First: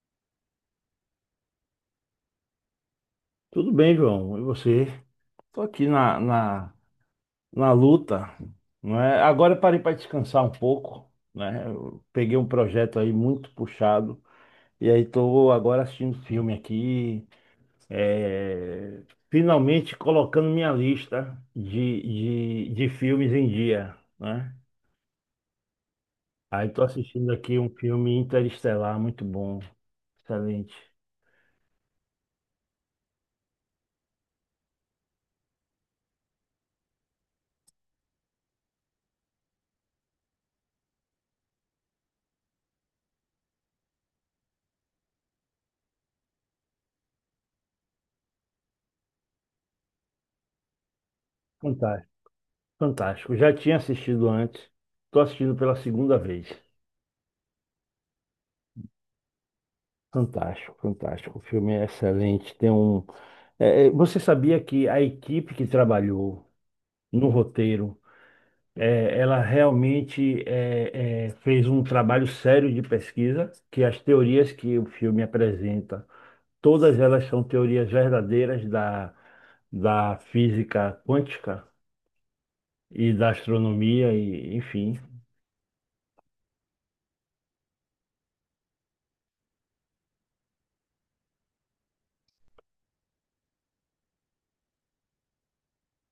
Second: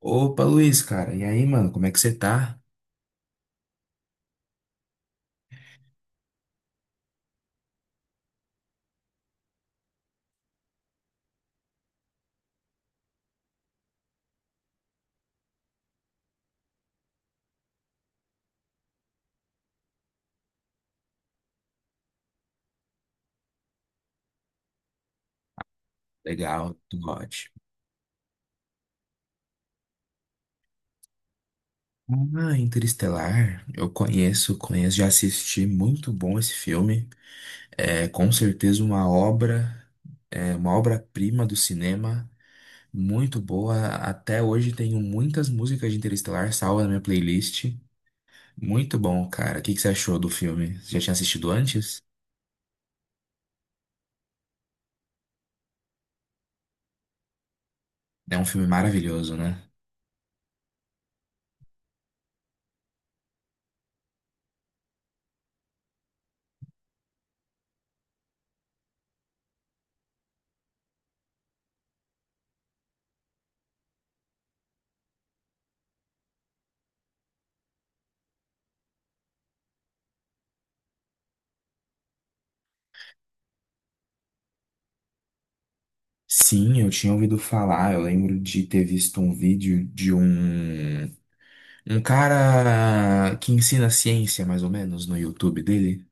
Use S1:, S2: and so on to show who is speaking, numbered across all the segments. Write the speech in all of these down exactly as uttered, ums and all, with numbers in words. S1: Opa, Luiz, cara. E aí, mano, como é que você tá?
S2: Tudo bem, João. E você? Tô aqui na, na, na luta, não é? Agora eu parei para descansar um pouco, né? Eu peguei um projeto aí muito puxado e aí tô agora assistindo filme aqui, é, finalmente colocando minha lista de, de, de filmes em dia, né? Aí
S1: Legal,
S2: tô
S1: tudo
S2: assistindo
S1: ótimo.
S2: aqui um filme Interestelar, muito bom, excelente,
S1: Ah, Interestelar, eu conheço, conheço, já assisti, muito bom esse filme. É com certeza uma obra, é uma obra-prima do cinema, muito boa. Até hoje tenho muitas músicas de Interestelar salvas na minha playlist. Muito bom, cara. O que que você achou do filme? Você já tinha assistido antes?
S2: fantástico, fantástico. Já tinha assistido antes, tô assistindo pela segunda vez.
S1: É um filme maravilhoso, né?
S2: Fantástico, fantástico. O filme é excelente. Tem um. é, é, você sabia que a equipe que trabalhou no roteiro, é, ela realmente é, é, fez um trabalho sério de pesquisa, que as teorias que o filme apresenta, todas elas são teorias verdadeiras da, da física quântica e da astronomia, e, enfim.
S1: Sim, eu tinha ouvido falar. Eu lembro de ter visto um vídeo de um Um cara que ensina ciência, mais ou menos, no YouTube dele,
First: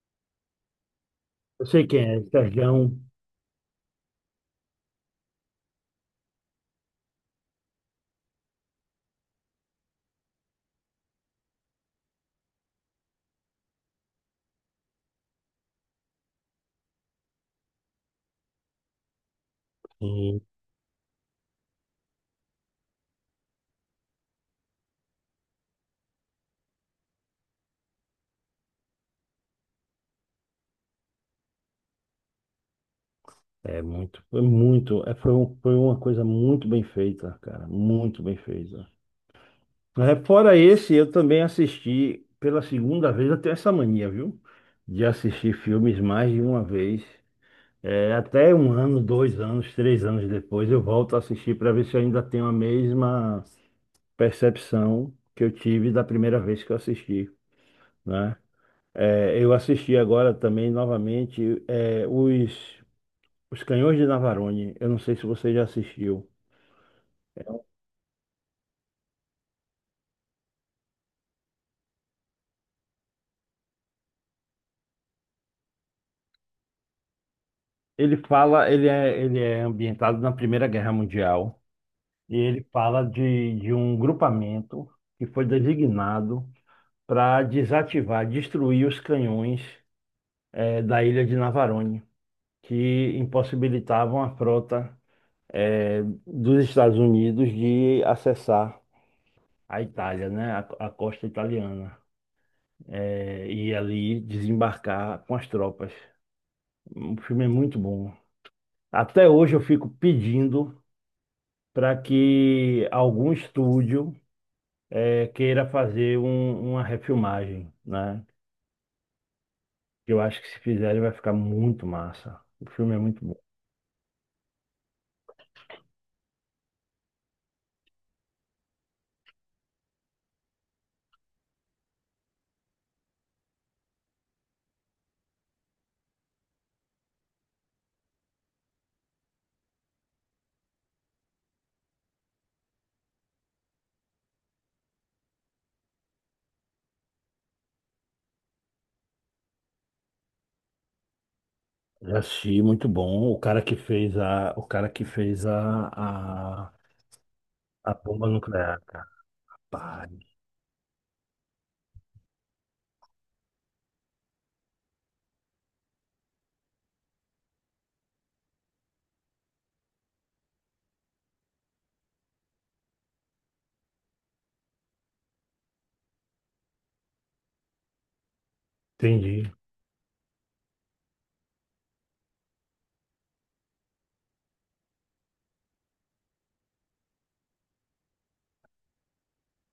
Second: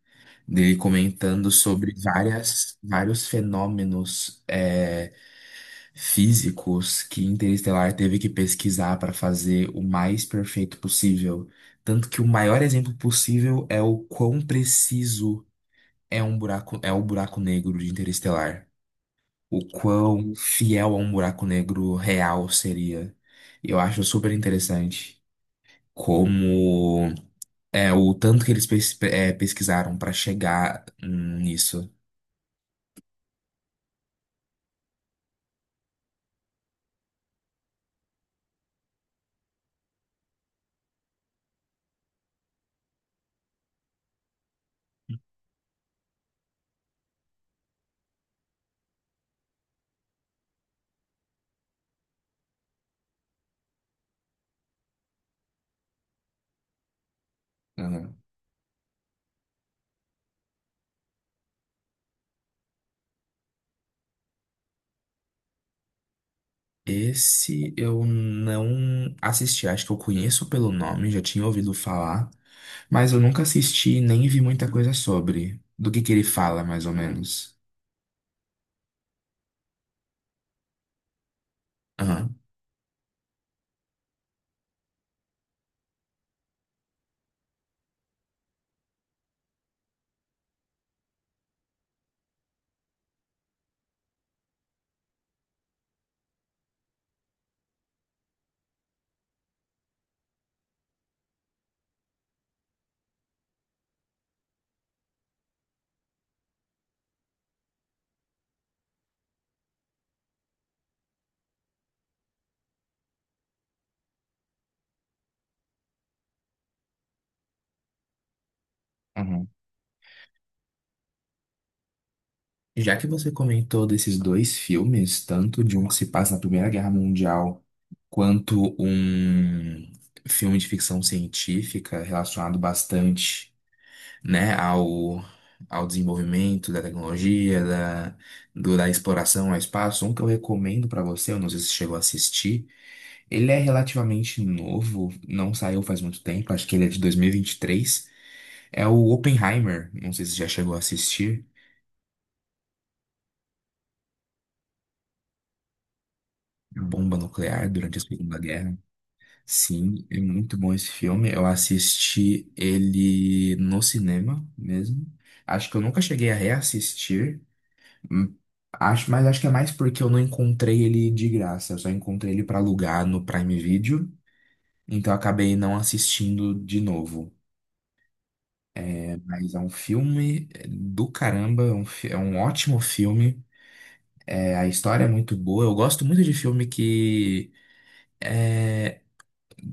S1: dele comentando
S2: Eu sei
S1: sobre
S2: quem é,
S1: várias,
S2: Serjão.
S1: vários fenômenos é, físicos que Interestelar teve que pesquisar para fazer o mais perfeito possível. Tanto que o maior exemplo possível é o quão preciso é um buraco, é o buraco negro de Interestelar. O quão fiel a um buraco negro real seria. Eu acho super interessante como é, o tanto que eles pes- é, pesquisaram pra chegar nisso.
S2: É muito, foi muito, é, foi, um- Foi uma coisa muito bem feita, cara, muito bem feita. É, fora esse, eu também assisti pela segunda vez, eu tenho essa mania, viu? De assistir filmes mais de uma vez. É, até um ano, dois anos, três anos depois, eu volto a assistir para ver se eu ainda tenho a mesma percepção que eu tive da primeira vez que eu assisti,
S1: Uhum.
S2: né? É, eu assisti agora também novamente é, os, os Canhões de Navarone. Eu não sei se você já assistiu.
S1: Esse eu não assisti, acho que eu conheço pelo nome, já tinha ouvido falar, mas eu nunca assisti nem vi muita coisa sobre. Do que que ele fala, mais ou menos.
S2: Ele fala, ele é, ele é ambientado na Primeira Guerra Mundial e
S1: Aham.
S2: ele fala de, de um grupamento que foi designado para desativar, destruir os canhões eh, da ilha de Navarone, que impossibilitavam a frota eh, dos Estados Unidos de acessar a Itália, né, a, a costa italiana, eh, e ali desembarcar com as tropas. O filme é muito bom. Até hoje eu fico pedindo para que algum estúdio eh, queira fazer um- uma refilmagem, né?
S1: Uhum.
S2: Eu acho que se fizerem vai ficar muito massa. O filme
S1: Já
S2: é
S1: que
S2: muito
S1: você
S2: bom.
S1: comentou desses dois filmes, tanto de um que se passa na Primeira Guerra Mundial, quanto um filme de ficção científica relacionado bastante, né, ao, ao desenvolvimento da tecnologia, da, do- da exploração ao espaço. Um que eu recomendo para você, eu não sei se você chegou a assistir, ele é relativamente novo, não saiu faz muito tempo, acho que ele é de dois mil e vinte e três. É o Oppenheimer, não sei se você já chegou a assistir.
S2: Já assisti, muito bom. O cara que fez a, o cara que fez a, a,
S1: Bomba nuclear
S2: a
S1: durante a
S2: bomba
S1: Segunda Guerra.
S2: nuclear, cara.
S1: Sim,
S2: Pai,
S1: é muito bom esse filme. Eu assisti ele no cinema mesmo. Acho que eu nunca cheguei a reassistir. Hum. Acho, mas acho que é mais porque eu não encontrei ele de graça. Eu só encontrei ele pra alugar no Prime Video. Então eu acabei não assistindo de novo. É,
S2: entendi.
S1: mas é um filme é, do caramba. É um, fi- é um ótimo filme. É, a história é muito boa. Eu gosto muito de filme que,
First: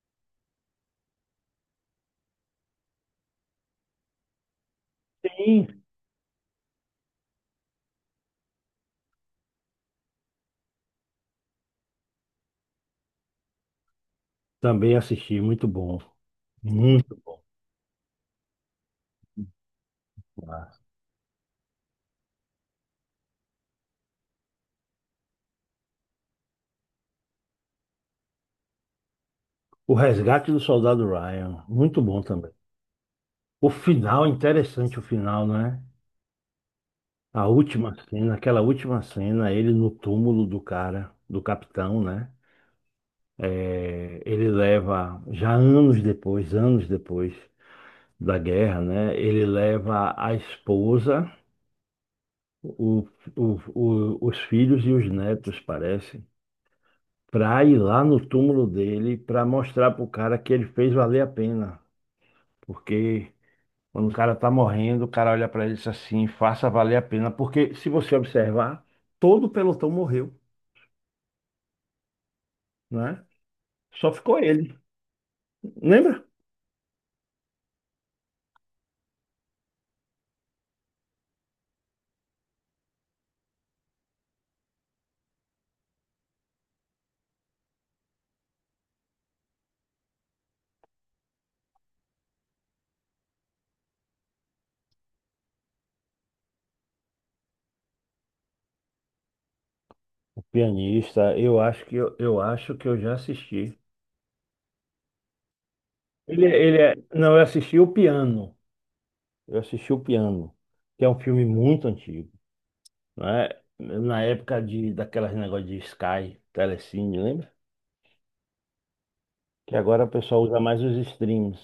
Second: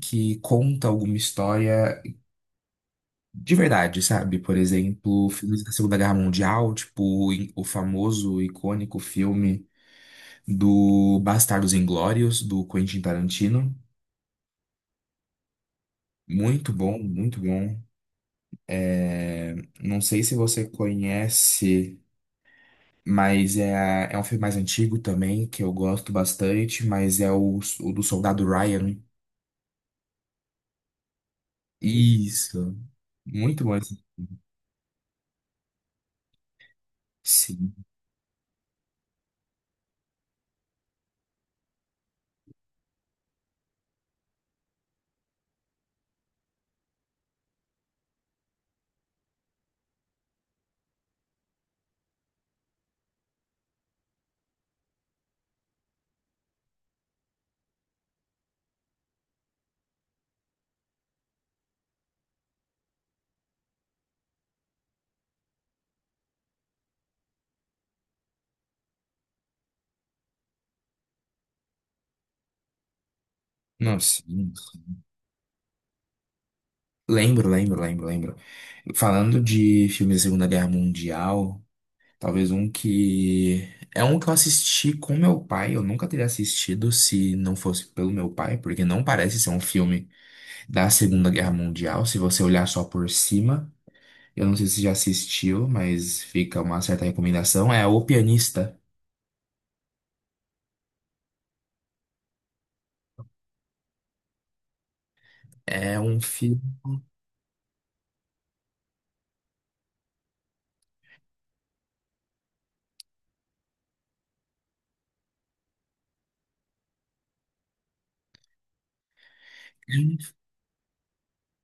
S1: que conta alguma história de verdade, sabe? Por exemplo, filmes da
S2: Sim.
S1: Segunda Guerra Mundial, tipo em- o famoso, icônico filme do Bastardos Inglórios, do Quentin Tarantino.
S2: Também assisti, muito bom.
S1: Muito bom,
S2: Muito
S1: muito
S2: bom.
S1: bom. É, não sei se você
S2: Massa.
S1: conhece, mas é, a- é um filme mais antigo também, que eu gosto bastante, mas é o, o do Soldado Ryan.
S2: O Resgate do Soldado Ryan, muito bom também.
S1: Isso. Muito
S2: O
S1: bom esse.
S2: final, interessante o final, né? A
S1: Sim.
S2: última cena, aquela última cena, ele no túmulo do cara, do capitão, né? É, ele leva, já anos depois, anos depois da guerra, né? Ele leva a esposa, o, o- o- os filhos e os netos, parece, para ir lá no túmulo dele para mostrar pro cara que ele fez valer a pena. Porque quando o cara tá morrendo, o cara olha para ele e diz assim, faça valer a pena. Porque se você observar, todo o pelotão morreu né?
S1: Não,
S2: Só ficou
S1: sim.
S2: ele. Lembra?
S1: Lembro, lembro, lembro, lembro. Falando de filmes da Segunda Guerra Mundial, talvez um que. É um que eu assisti com meu pai. Eu nunca teria assistido se não fosse pelo meu pai, porque não parece ser um filme da Segunda Guerra Mundial, se você olhar só por cima. Eu não sei se você já assistiu, mas fica uma certa recomendação. É O Pianista.
S2: O pianista, eu acho que eu, eu acho que eu já assisti.
S1: É um
S2: Ele,
S1: filme.
S2: é- ele é, não, eu assisti o Piano. Eu assisti o Piano, que é um filme muito antigo, né? Na época de daquelas negócio de Sky, Telecine, lembra? Que agora o pessoal usa mais os streams.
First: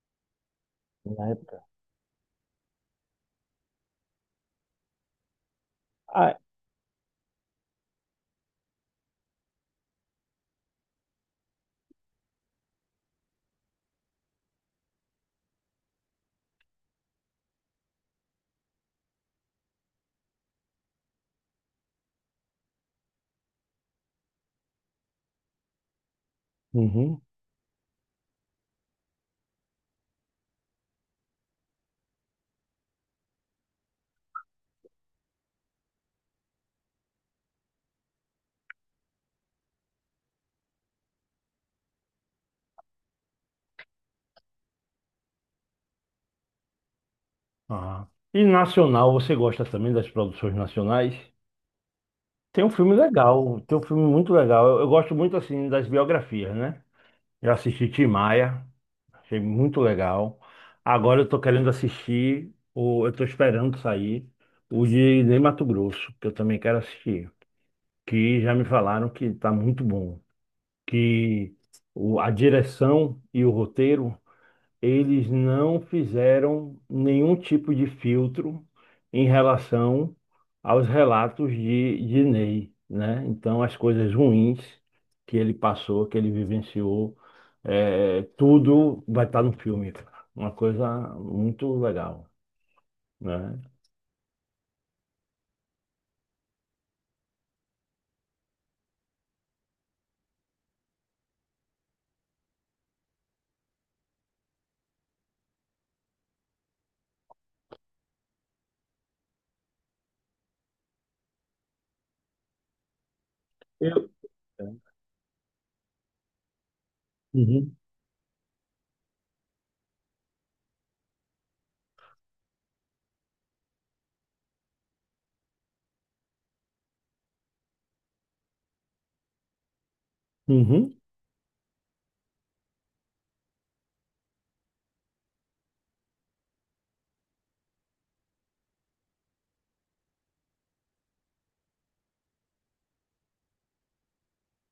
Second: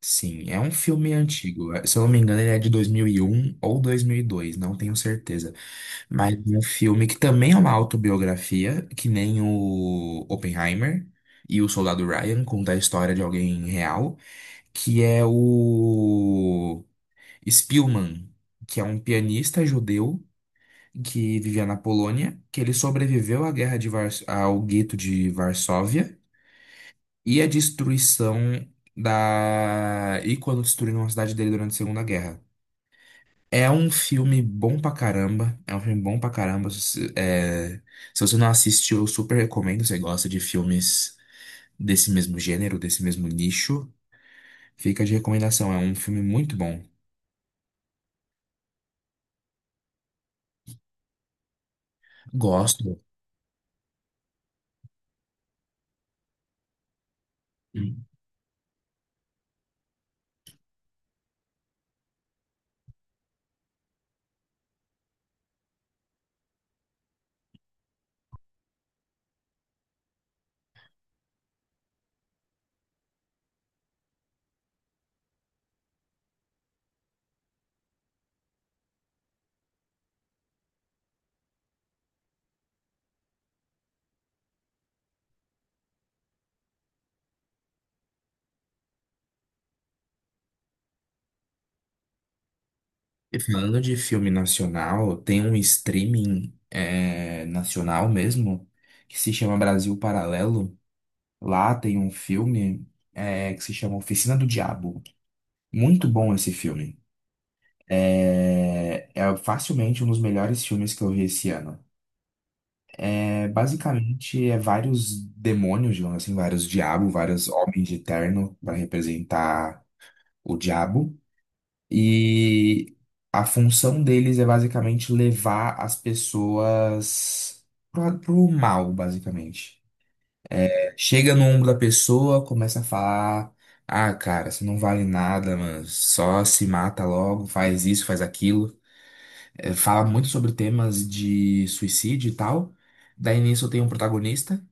S1: Sim, é um filme
S2: Na época.
S1: antigo. é, Se eu não me engano, ele é de dois mil e um ou dois mil e dois, não tenho certeza. Mas
S2: Ah,
S1: é um filme que também é uma autobiografia, que nem o Oppenheimer e o Soldado Ryan, conta a história de alguém real, que é o Spielman, que é um pianista judeu que vivia na Polônia, que ele sobreviveu à guerra de Vars- ao gueto de Varsóvia
S2: uhum.
S1: e à destruição da e quando destruíram a cidade dele durante a Segunda Guerra. É um filme bom pra caramba. É um filme bom pra caramba. Se, você- é, se você não assistiu, eu super recomendo. Se você gosta de filmes desse mesmo gênero, desse mesmo nicho, fica de recomendação. É um filme muito bom.
S2: Ah. E nacional, você gosta também das produções nacionais? Tem um filme
S1: Gosto.
S2: legal, tem um filme muito legal. Eu, eu gosto muito assim das biografias, né? Eu assisti Tim Maia. Achei muito legal. Agora eu tô querendo assistir, o, eu tô esperando sair o de Ney Matogrosso, que eu também quero assistir. Que já me falaram que tá muito bom. Que o, a direção e o roteiro eles não fizeram nenhum tipo de filtro em relação aos relatos de, de Ney, né? Então, as coisas ruins que ele passou, que ele vivenciou, é, tudo vai estar no filme, cara. Uma coisa muito legal,
S1: E
S2: né?
S1: falando de filme nacional, tem um streaming é, nacional mesmo que se chama Brasil Paralelo. Lá tem um filme é, que se chama Oficina do Diabo. Muito bom esse filme. É, é facilmente um dos melhores filmes que eu vi esse ano. É,
S2: Eu-
S1: basicamente, é vários demônios, digamos assim, vários diabos, vários
S2: Uhum,
S1: homens de terno para representar o diabo. E a função deles é basicamente levar as pessoas pro, pro mal, basicamente.
S2: uhum,
S1: Chega no ombro da pessoa, começa a falar: Ah, cara, você não vale nada, mano. Só se mata logo, faz isso, faz aquilo. É, fala muito sobre temas de suicídio e tal. Daí nisso tem um protagonista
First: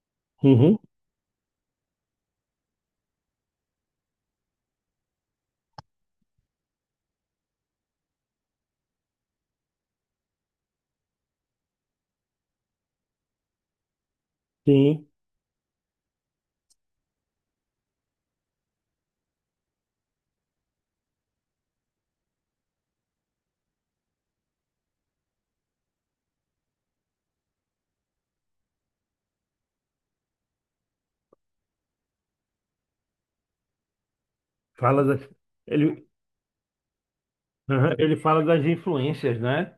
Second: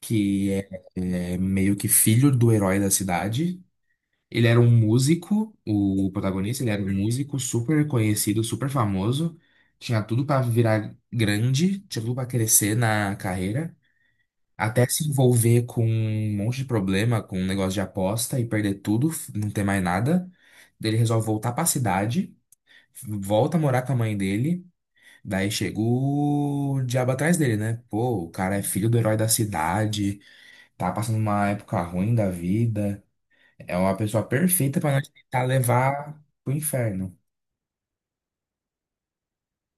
S1: que é
S2: uhum,
S1: é meio que filho do herói da cidade. Ele era um músico, o protagonista, ele era um músico super conhecido, super famoso, tinha tudo pra virar grande, tinha tudo pra crescer na carreira, até
S2: sim.
S1: se envolver com um monte de problema, com um negócio de aposta e perder tudo, f- não ter mais nada. Daí ele resolve voltar pra cidade, volta a morar com a mãe dele, daí chega o diabo atrás dele, né? Pô, o cara é filho do herói da cidade, tá passando uma época ruim da vida. É uma pessoa perfeita para
S2: Fala
S1: nós
S2: das,
S1: tentar
S2: ele,
S1: levar pro inferno.
S2: Aham, ele fala das influências, né?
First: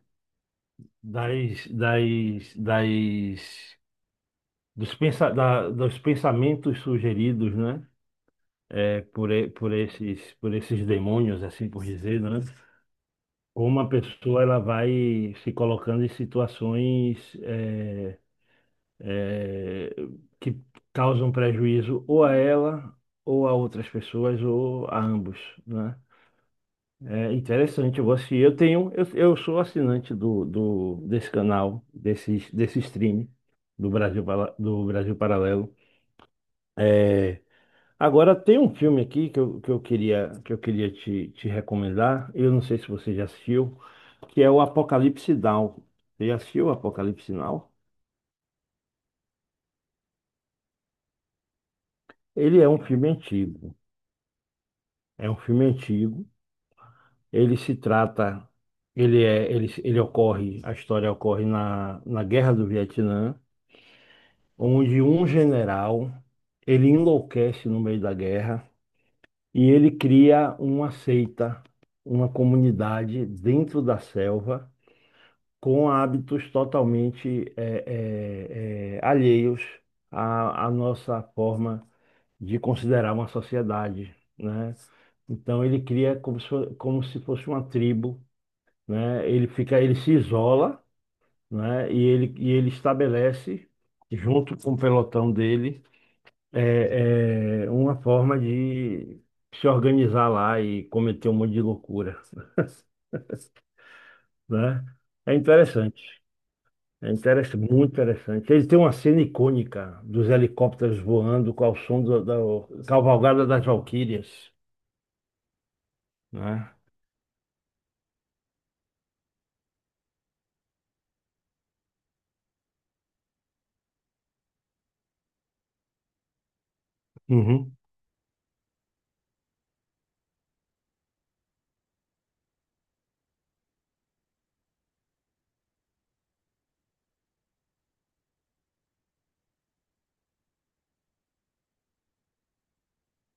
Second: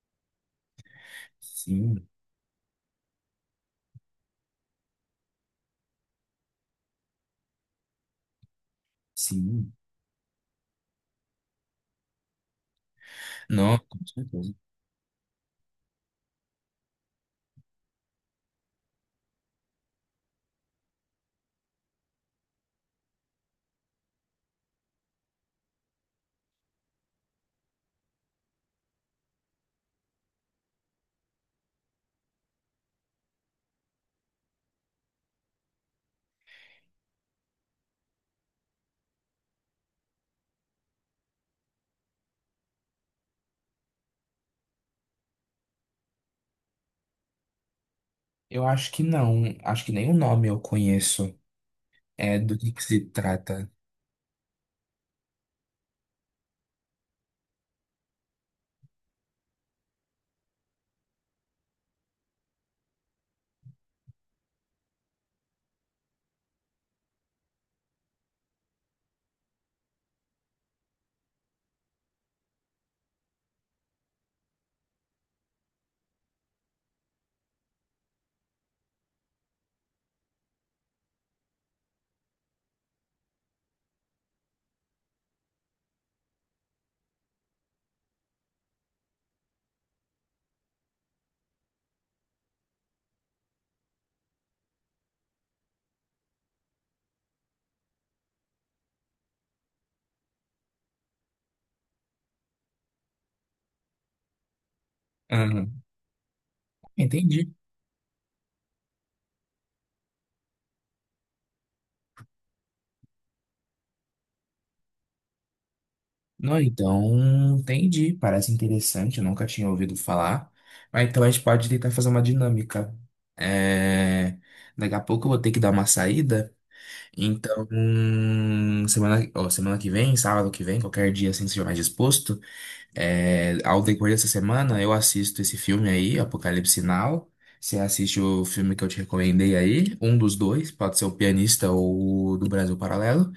S2: Das,
S1: Sim,
S2: das, das dos, pensa, da- dos pensamentos sugeridos, né? É, por, e- por
S1: sim.
S2: esses, por esses demônios, assim por dizer, né?
S1: Não,
S2: Como a
S1: com
S2: pessoa
S1: certeza.
S2: ela vai se colocando em situações é, é, que causam prejuízo ou a ela, ou a outras pessoas, ou a ambos, né? É interessante, eu vou assistir. Eu tenho, eu, eu sou assinante do, do, desse canal, desse, desse stream do Brasil, Pala- do Brasil Paralelo. É, agora tem um filme aqui que eu, que eu queria, que eu queria te, te recomendar. Eu não sei se você já assistiu, que é o Apocalipse Now. Você já assistiu o Apocalipse Now?
S1: Eu acho que não. Acho que nem o nome eu conheço. É do
S2: Ele é
S1: que
S2: um
S1: que se
S2: filme
S1: trata.
S2: antigo. É um filme antigo. Ele se trata, ele é, ele, ele ocorre, a história ocorre na, na Guerra do Vietnã, onde um general, ele enlouquece no meio da guerra e ele cria uma seita, uma comunidade dentro da selva com hábitos totalmente eh, eh, eh, alheios à, à nossa forma de considerar uma sociedade, né? Então ele cria como se, fo- como se fosse uma tribo, né? Ele fica, ele se isola, né? E ele, e ele estabelece, junto com o pelotão dele, eh, eh, uma forma de se organizar lá e cometer um monte de loucura, né? É
S1: Aham.
S2: interessante. É
S1: Entendi.
S2: interessante, muito interessante. Ele tem uma cena icônica dos helicópteros voando com o som do- da Cavalgada das Valquírias,
S1: Não,
S2: né?
S1: então, entendi. Parece interessante, eu nunca tinha ouvido falar. Mas então a gente pode tentar fazer uma dinâmica. É, Daqui a pouco eu vou ter que dar uma saída. Então,
S2: Uhum.
S1: hum, semana, ó, semana que vem, sábado que vem, qualquer dia assim, se estiver mais disposto. É, ao decorrer dessa semana, eu assisto esse filme aí, Apocalipse Now. Você assiste o filme que eu te recomendei aí, um dos dois, pode ser o Pianista ou o do Brasil Paralelo.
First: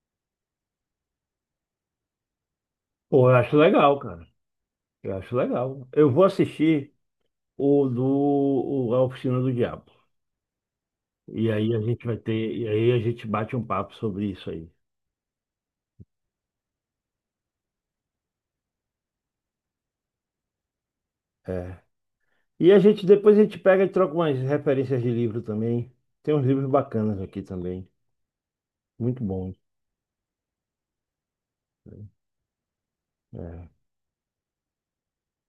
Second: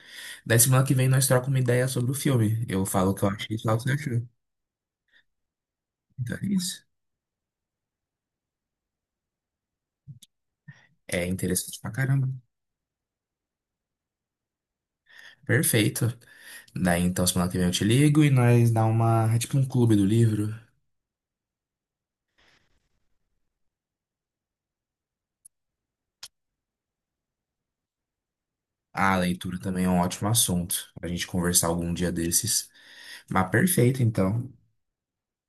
S1: Daí semana que vem nós trocamos uma ideia sobre o filme. Eu falo o que eu
S2: Pô, eu
S1: achei
S2: acho
S1: e falo o que você
S2: legal,
S1: achou.
S2: cara. Eu acho legal. Eu vou
S1: Então é isso.
S2: assistir o do o- A Oficina do Diabo.
S1: É
S2: E aí
S1: interessante
S2: a
S1: pra
S2: gente vai
S1: caramba.
S2: ter, e aí a gente bate um papo sobre isso aí.
S1: Perfeito. Daí então semana que vem eu te ligo e nós dá uma, é tipo um clube do livro.
S2: É. E a gente depois a gente pega e troca umas referências de livro também. Tem uns livros bacanas aqui também.
S1: Ah, a
S2: Muito bom.
S1: leitura também é um ótimo assunto pra gente conversar algum dia desses. Mas
S2: É.
S1: perfeito, então.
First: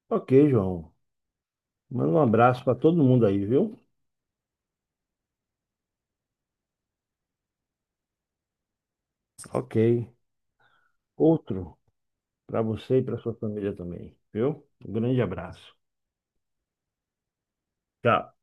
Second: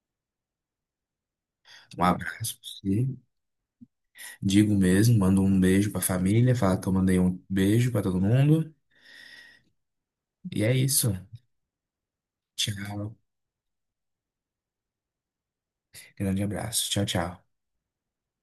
S2: Ok, João.
S1: Um
S2: Manda um
S1: abraço pra
S2: abraço para todo
S1: você.
S2: mundo aí, viu?
S1: Digo mesmo, mando um beijo pra família, fala que eu mandei um beijo pra todo mundo.
S2: Ok.
S1: E é isso.
S2: Outro para você e
S1: Tchau.
S2: para sua família também, viu? Um grande abraço.
S1: Grande abraço. Tchau, tchau.
S2: Tchau.